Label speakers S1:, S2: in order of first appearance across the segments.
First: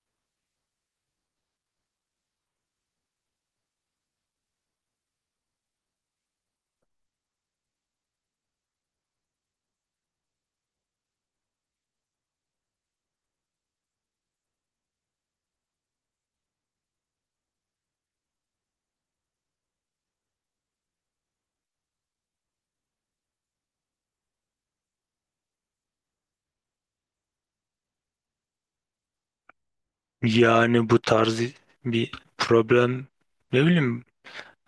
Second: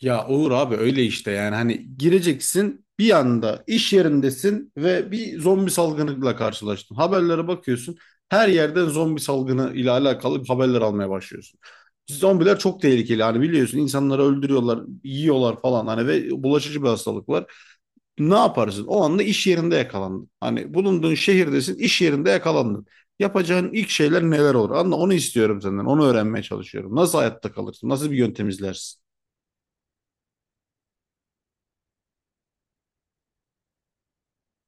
S1: Ya olur abi öyle işte yani hani gireceksin bir anda iş yerindesin ve bir zombi salgınıyla karşılaştın. Haberlere bakıyorsun her yerden zombi salgını ile alakalı haberler almaya başlıyorsun. Zombiler çok tehlikeli hani biliyorsun insanları öldürüyorlar, yiyorlar falan hani ve bulaşıcı bir hastalık var. Ne yaparsın? O anda iş yerinde yakalandın. Hani bulunduğun şehirdesin iş yerinde yakalandın. Yapacağın ilk şeyler neler olur? Anla onu istiyorum senden onu öğrenmeye çalışıyorum. Nasıl hayatta kalırsın? Nasıl bir yöntem izlersin?
S2: Yani bu tarz bir problem, ne bileyim,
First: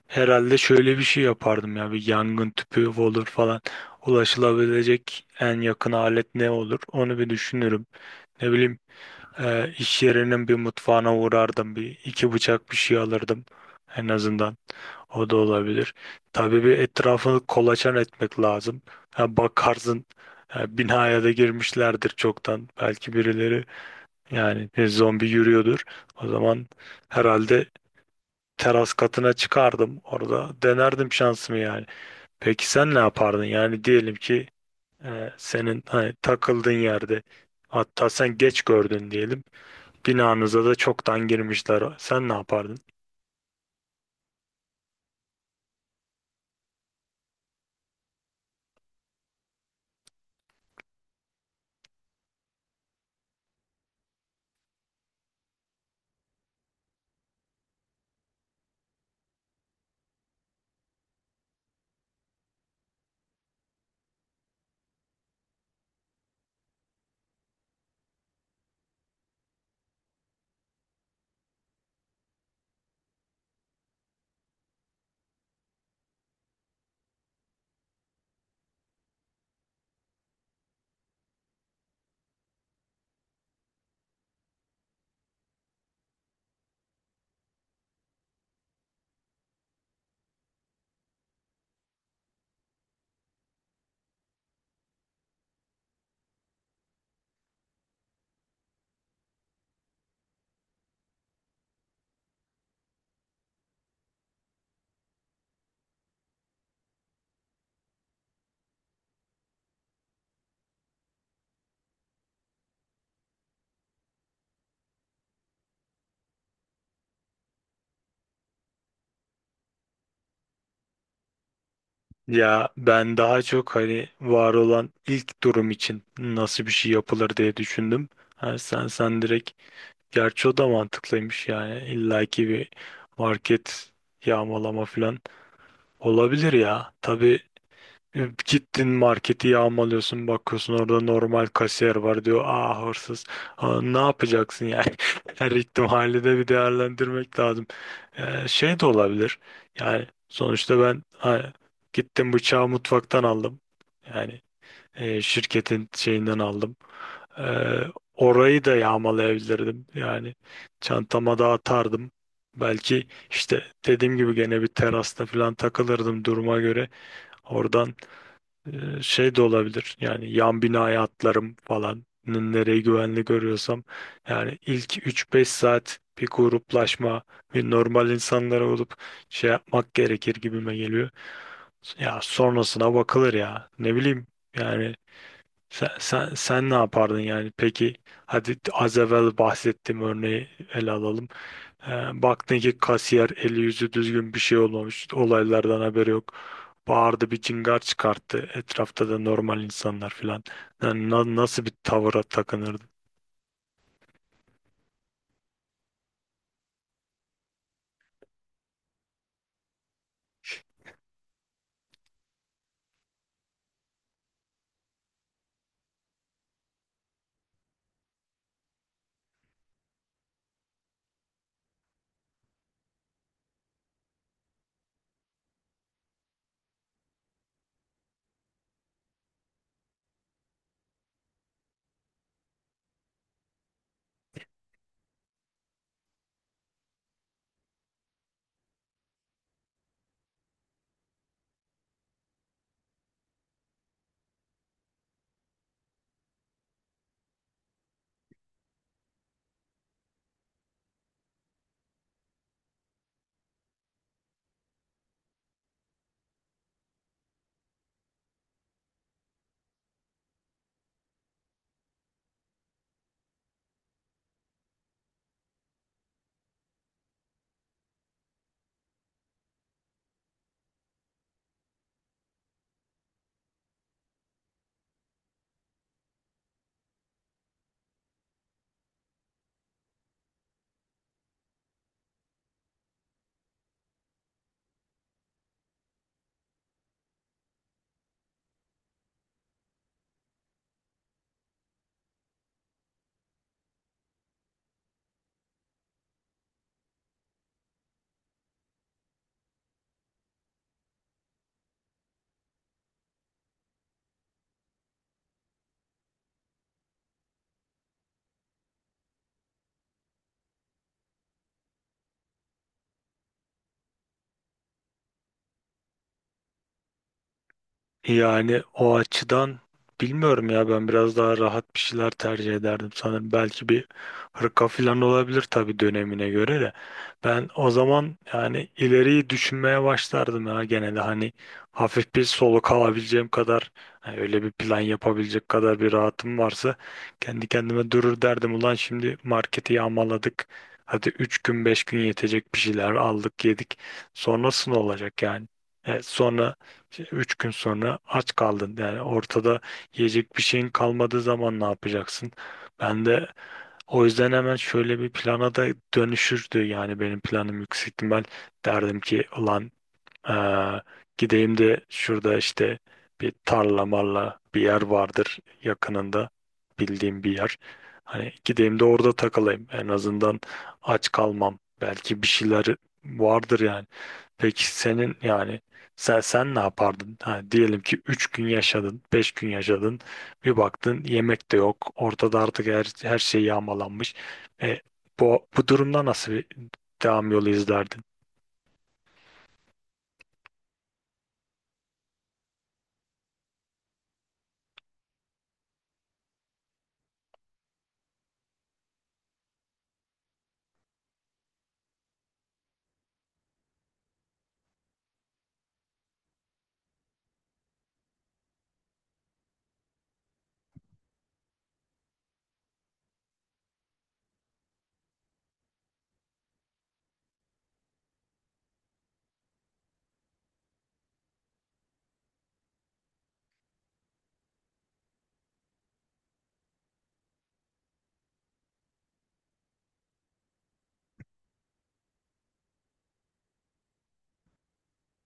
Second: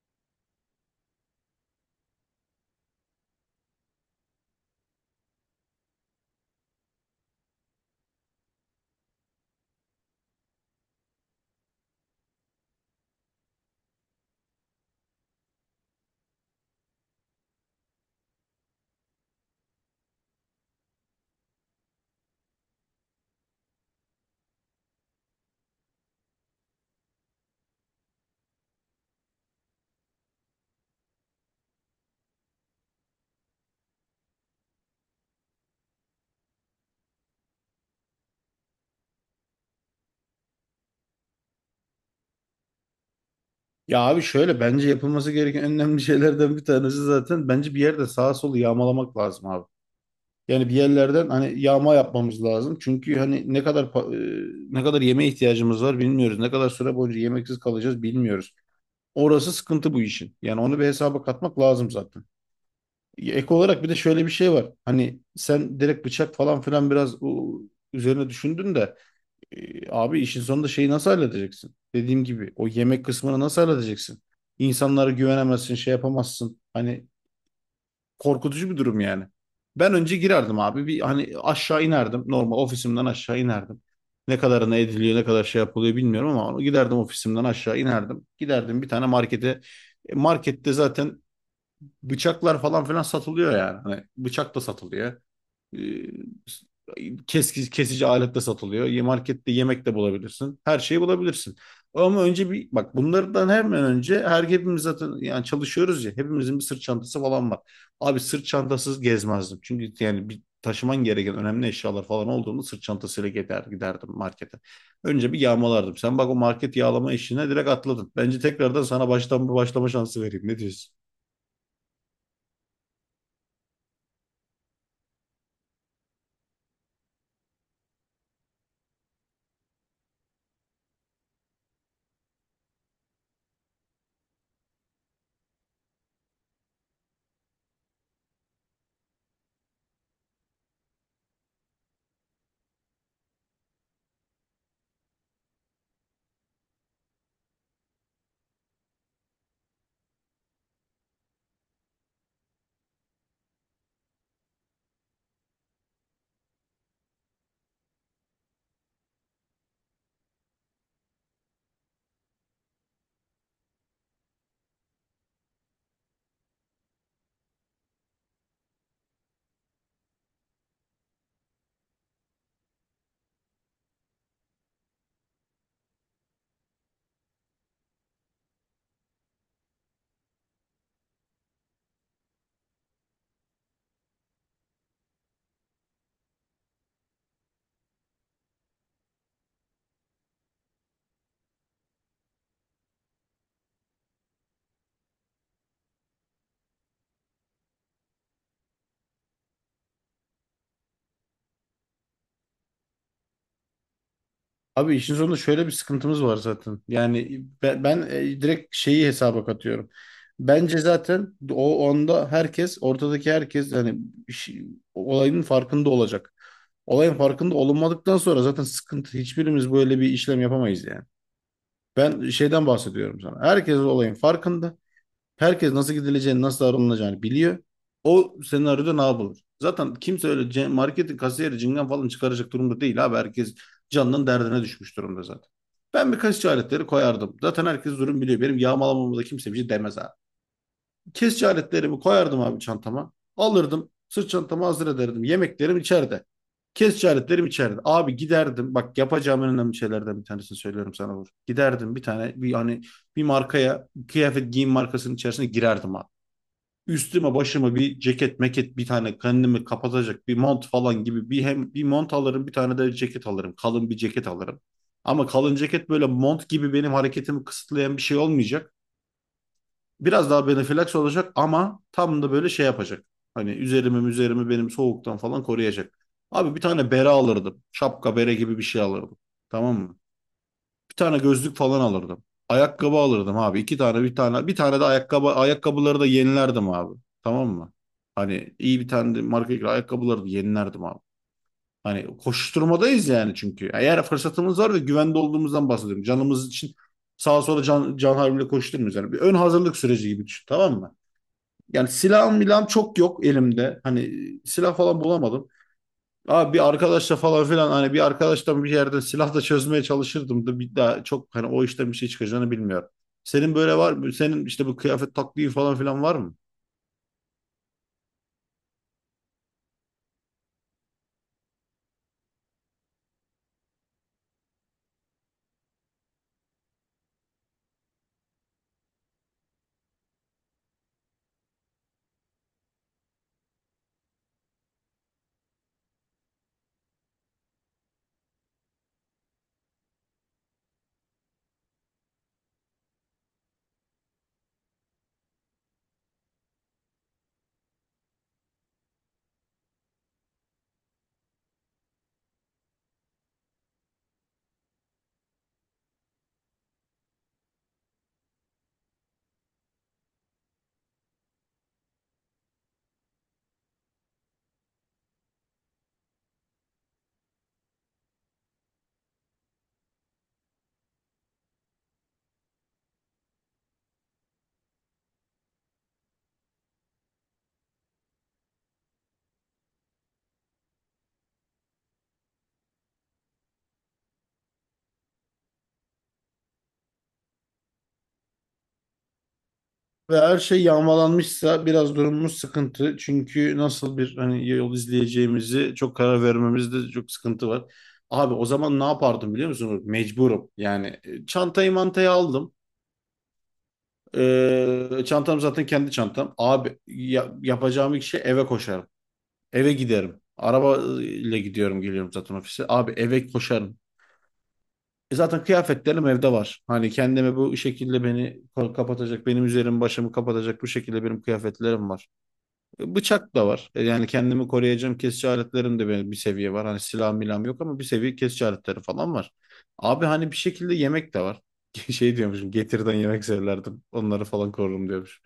S2: herhalde şöyle bir şey yapardım. Ya bir yangın tüpü olur falan, ulaşılabilecek en yakın alet ne olur onu bir düşünürüm. Ne bileyim, iş yerinin bir mutfağına uğrardım, bir iki bıçak bir şey alırdım en azından, o da olabilir. Tabii bir etrafını kolaçan etmek lazım. Ha, Bakarsın binaya da girmişlerdir çoktan, belki birileri. Yani bir zombi yürüyordur. O zaman herhalde teras katına çıkardım. Orada denerdim şansımı yani. Peki sen ne yapardın? Yani diyelim ki senin hani takıldığın yerde, hatta sen geç gördün diyelim. Binanıza da çoktan girmişler. Sen ne yapardın?
S1: Ya abi şöyle bence yapılması gereken en önemli şeylerden bir tanesi zaten bence bir yerde sağa solu yağmalamak lazım abi. Yani bir yerlerden hani yağma yapmamız lazım. Çünkü hani ne kadar ne kadar yemeğe ihtiyacımız var bilmiyoruz. Ne kadar süre boyunca yemeksiz kalacağız bilmiyoruz. Orası sıkıntı bu işin. Yani onu bir hesaba katmak lazım zaten. Ek olarak bir de şöyle bir şey var. Hani sen direkt bıçak falan filan biraz o, üzerine düşündün de abi işin sonunda şeyi nasıl halledeceksin? Dediğim gibi o yemek kısmını nasıl halledeceksin? İnsanlara güvenemezsin, şey yapamazsın. Hani korkutucu bir durum yani. Ben önce girerdim abi. Bir hani aşağı inerdim. Normal ofisimden aşağı inerdim. Ne kadarına ediliyor, ne kadar şey yapılıyor bilmiyorum ama giderdim ofisimden aşağı inerdim. Giderdim bir tane markete. Markette zaten bıçaklar falan filan satılıyor yani. Hani bıçak da satılıyor. E, kesici alet de satılıyor. Markette yemek de bulabilirsin. Her şeyi bulabilirsin. Ama önce bir bak bunlardan hemen önce hepimiz zaten yani çalışıyoruz ya hepimizin bir sırt çantası falan var. Abi sırt çantasız gezmezdim. Çünkü yani bir taşıman gereken önemli eşyalar falan olduğunda sırt çantasıyla giderdim markete. Önce bir yağmalardım. Sen bak o market yağlama işine direkt atladın. Bence tekrardan sana baştan bir başlama şansı vereyim. Ne diyorsun?
S2: Ya ben daha çok hani var olan ilk durum için nasıl bir şey yapılır diye düşündüm. Ha, sen direkt, gerçi o da mantıklıymış, yani illaki bir market yağmalama falan olabilir ya. Tabii, gittin marketi yağmalıyorsun, bakıyorsun orada normal kasiyer var, diyor "aa, hırsız". Aa, ne yapacaksın yani? Her ihtimali de bir değerlendirmek lazım. Şey de olabilir yani, sonuçta ben, ha, gittim bıçağı mutfaktan aldım, yani şirketin şeyinden aldım. Ee, Orayı da yağmalayabilirdim yani, çantama da atardım. Belki işte dediğim gibi gene bir terasta falan takılırdım duruma göre, oradan şey de olabilir yani, yan binaya atlarım falan. Nereyi güvenli görüyorsam. Yani ilk üç beş saat bir gruplaşma, bir normal insanlar olup şey yapmak gerekir gibime geliyor. Ya sonrasına bakılır ya, ne bileyim. Yani sen ne yapardın yani? Peki hadi az evvel bahsettiğim örneği ele alalım. E, Baktın ki kasiyer, eli yüzü düzgün, bir şey olmamış. Olaylardan haberi yok. Bağırdı, bir cingar çıkarttı. Etrafta da normal insanlar filan. Yani nasıl bir tavıra takınırdı?
S1: Abi işin sonunda şöyle bir sıkıntımız var zaten. Yani ben direkt şeyi hesaba katıyorum. Bence zaten o onda herkes, ortadaki herkes yani işi- olayın farkında olacak. Olayın farkında olunmadıktan sonra zaten sıkıntı. Hiçbirimiz böyle bir işlem yapamayız yani. Ben şeyden bahsediyorum sana. Herkes olayın farkında. Herkes nasıl gidileceğini, nasıl davranılacağını biliyor. O senaryoda ne yapılır? Zaten kimse öyle marketin kasiyeri cingen falan çıkaracak durumda değil abi. Herkes canının derdine düşmüş durumda zaten. Ben bir kaşık aletleri koyardım. Zaten herkes durum biliyor. Benim yağmalamama da kimse bir şey demez abi. Kesici aletlerimi koyardım abi çantama. Alırdım. Sırt çantamı hazır ederdim. Yemeklerim içeride. Kesici aletlerim içeride. Abi giderdim. Bak yapacağım en önemli şeylerden bir tanesini söylüyorum sana Uğur. Giderdim bir tane hani bir markaya, kıyafet giyim markasının içerisine girerdim abi. Üstüme başıma bir ceket meket bir tane kendimi kapatacak bir mont falan gibi bir hem bir mont alırım, bir tane de ceket alırım. Kalın bir ceket alırım. Ama kalın ceket böyle mont gibi benim hareketimi kısıtlayan bir şey olmayacak. Biraz daha benefilaksi olacak ama tam da böyle şey yapacak. Hani üzerimi benim soğuktan falan koruyacak. Abi bir tane bere alırdım. Şapka bere gibi bir şey alırdım. Tamam mı? Bir tane gözlük falan alırdım. Ayakkabı alırdım abi. İki tane bir tane de ayakkabıları da yenilerdim abi. Tamam mı? Hani iyi bir tane de marka ayakkabıları da yenilerdim abi. Hani koşturmadayız yani çünkü. Eğer fırsatımız var ve güvende olduğumuzdan bahsediyorum. Canımız için sağa sola can havliyle koşturmuyoruz. Yani bir ön hazırlık süreci gibi düşün, tamam mı? Yani silahım milahım çok yok elimde. Hani silah falan bulamadım. Abi bir arkadaşla falan filan hani bir arkadaştan bir yerden silah da çözmeye çalışırdım da bir daha çok hani o işten bir şey çıkacağını bilmiyorum. Senin böyle var mı? Senin işte bu kıyafet taktiği falan filan var mı?
S2: Yani o açıdan bilmiyorum ya, ben biraz daha rahat bir şeyler tercih ederdim sanırım. Belki bir hırka falan olabilir, tabii dönemine göre de. Ben o zaman yani ileriyi düşünmeye başlardım ya genelde. Hani hafif bir soluk alabileceğim kadar, hani öyle bir plan yapabilecek kadar bir rahatım varsa, kendi kendime durur derdim. Ulan şimdi marketi yağmaladık, hadi 3 gün 5 gün yetecek bir şeyler aldık, yedik. Sonrasında olacak yani? Sonra işte üç gün sonra aç kaldın. Yani ortada yiyecek bir şeyin kalmadığı zaman ne yapacaksın? Ben de o yüzden hemen şöyle bir plana da dönüşürdü. Yani benim planım yüksek ihtimal, derdim ki ulan, ee, gideyim de şurada işte bir tarla marla bir yer vardır yakınında, bildiğim bir yer. Hani gideyim de orada takılayım. En azından aç kalmam. Belki bir şeyler vardır yani. Peki senin, yani sen ne yapardın? Ha, diyelim ki 3 gün yaşadın, 5 gün yaşadın, bir baktın yemek de yok, ortada artık her şey yağmalanmış. E, bu durumda nasıl bir devam yolu izlerdin?
S1: Ve her şey yağmalanmışsa biraz durumumuz sıkıntı. Çünkü nasıl bir hani yol izleyeceğimizi çok, karar vermemizde çok sıkıntı var. Abi o zaman ne yapardım biliyor musun? Mecburum. Yani çantayı mantayı aldım. Çantam zaten kendi çantam. Abi yapacağım ilk şey eve koşarım. Eve giderim. Araba ile gidiyorum geliyorum zaten ofise. Abi eve koşarım. Zaten kıyafetlerim evde var. Hani kendime bu şekilde beni kapatacak, benim üzerimi başımı kapatacak bu şekilde benim kıyafetlerim var. Bıçak da var. Yani kendimi koruyacağım kesici aletlerim de benim bir seviye var. Hani silah milam yok ama bir seviye kesici aletleri falan var. Abi hani bir şekilde yemek de var. Şey diyormuşum, getirden yemek severdim. Onları falan korurum diyormuşum.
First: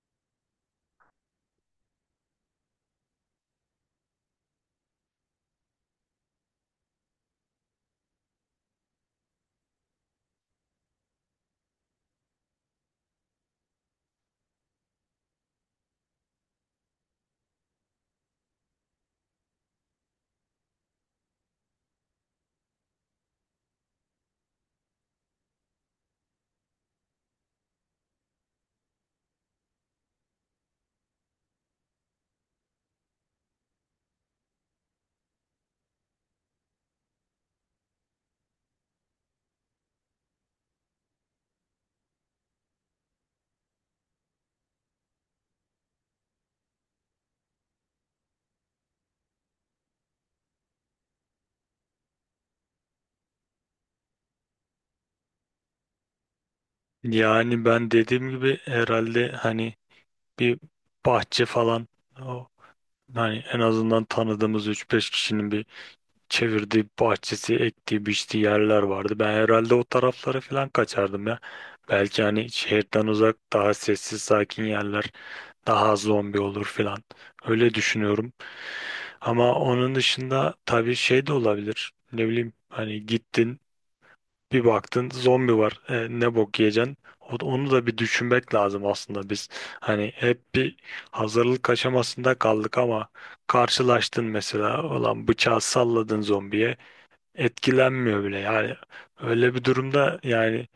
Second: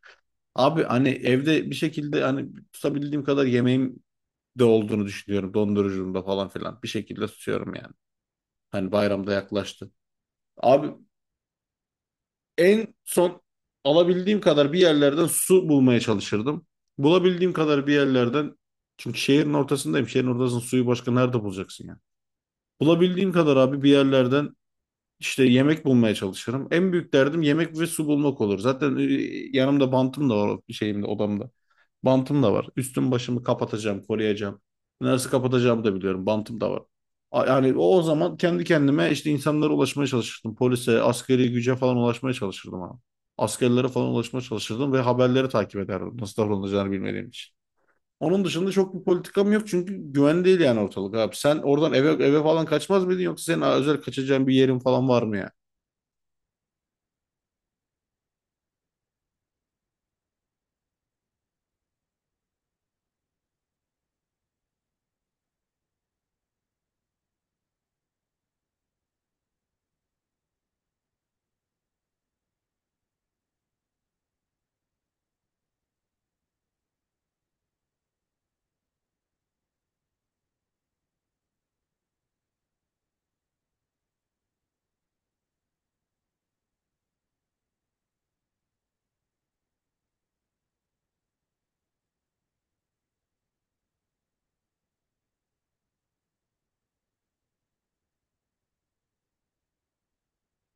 S1: Abi hani evde bir şekilde hani tutabildiğim kadar yemeğim de olduğunu düşünüyorum. Dondurucumda falan filan. Bir şekilde tutuyorum yani. Hani bayramda yaklaştı. Abi en son alabildiğim kadar bir yerlerden su bulmaya çalışırdım. Bulabildiğim kadar bir yerlerden, çünkü şehrin ortasındayım. Şehrin ortasının suyu başka nerede bulacaksın yani? Bulabildiğim kadar abi bir yerlerden İşte yemek bulmaya çalışırım. En büyük derdim yemek ve su bulmak olur. Zaten yanımda bantım da var, şeyimde, odamda. Bantım da var. Üstüm başımı kapatacağım, koruyacağım. Neresi kapatacağımı da biliyorum. Bantım da var. Yani o zaman kendi kendime işte insanlara ulaşmaya çalışırdım. Polise, askeri güce falan ulaşmaya çalışırdım ama. Askerlere falan ulaşmaya çalışırdım ve haberleri takip ederdim. Nasıl davranılacağını bilmediğim için. Onun dışında çok bir politikam yok çünkü güven değil yani ortalık abi. Sen oradan eve falan kaçmaz mıydın, yoksa senin özel kaçacağın bir yerin falan var mı yani?
S2: Yani ben dediğim gibi herhalde, hani bir bahçe falan, o, hani en azından tanıdığımız üç beş kişinin bir çevirdiği bahçesi, ektiği, biçtiği yerler vardı. Ben herhalde o taraflara falan kaçardım ya. Belki hani şehirden uzak daha sessiz, sakin yerler, daha az zombi olur falan. Öyle düşünüyorum. Ama onun dışında tabii şey de olabilir. Ne bileyim, hani gittin bir baktın zombi var, e, ne bok yiyeceksin? Onu da bir düşünmek lazım aslında biz. Hani hep bir hazırlık aşamasında kaldık ama karşılaştın mesela, olan bıçağı salladın zombiye, etkilenmiyor bile. Yani öyle bir durumda yani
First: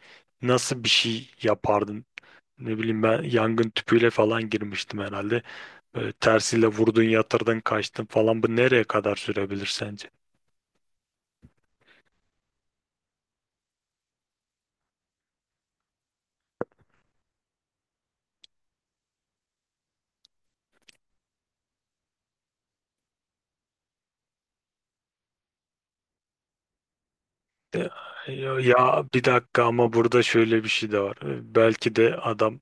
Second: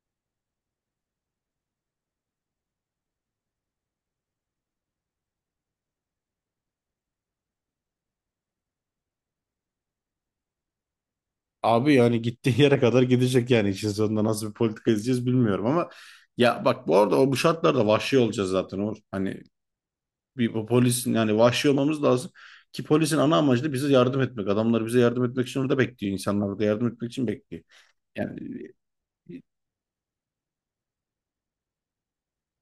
S2: nasıl bir şey yapardın? Ne bileyim, ben yangın tüpüyle falan girmiştim herhalde. Böyle tersiyle vurdun, yatırdın, kaçtın falan. Bu nereye kadar sürebilir sence?
S1: Abi yani gittiği yere kadar gidecek yani. İşin sonunda nasıl bir politika izleyeceğiz bilmiyorum ama ya bak, bu arada o bu şartlarda vahşi olacağız zaten Uğur. Hani bir bu polisin yani vahşi olmamız lazım ki polisin ana amacı da bize yardım etmek. Adamlar bize yardım etmek için orada bekliyor. İnsanlar orada yardım etmek için bekliyor. Yani
S2: Ya ya, bir dakika, ama burada şöyle bir şey de var. Belki de adam,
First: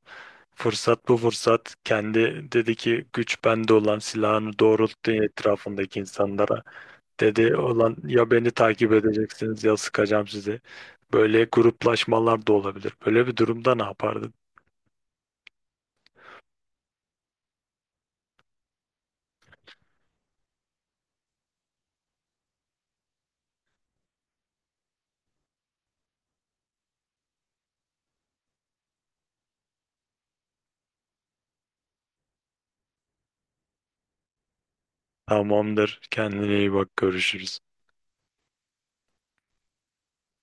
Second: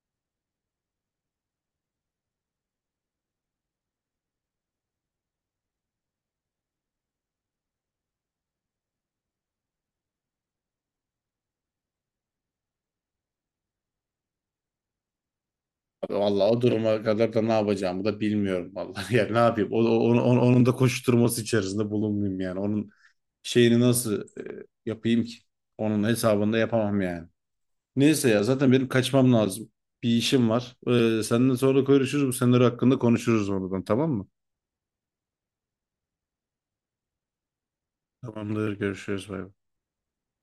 S2: fırsat bu fırsat, kendi dedi ki güç bende, olan silahını doğrulttu etrafındaki insanlara. Dedi olan ya beni takip edeceksiniz ya sıkacağım sizi. Böyle gruplaşmalar da olabilir. Böyle bir durumda ne yapardın?
S1: abi vallahi o duruma kadar da ne yapacağımı da bilmiyorum vallahi. Yani ne yapayım? Onun da koşturması içerisinde bulunmayayım yani. Onun şeyini nasıl yapayım ki? Onun hesabını da yapamam yani. Neyse ya zaten benim kaçmam lazım. Bir işim var. Seninle sonra görüşürüz. Bu senaryo hakkında konuşuruz oradan, tamam mı?
S2: Tamamdır. Kendine iyi bak. Görüşürüz.
S1: Tamamdır, görüşürüz, bay bay.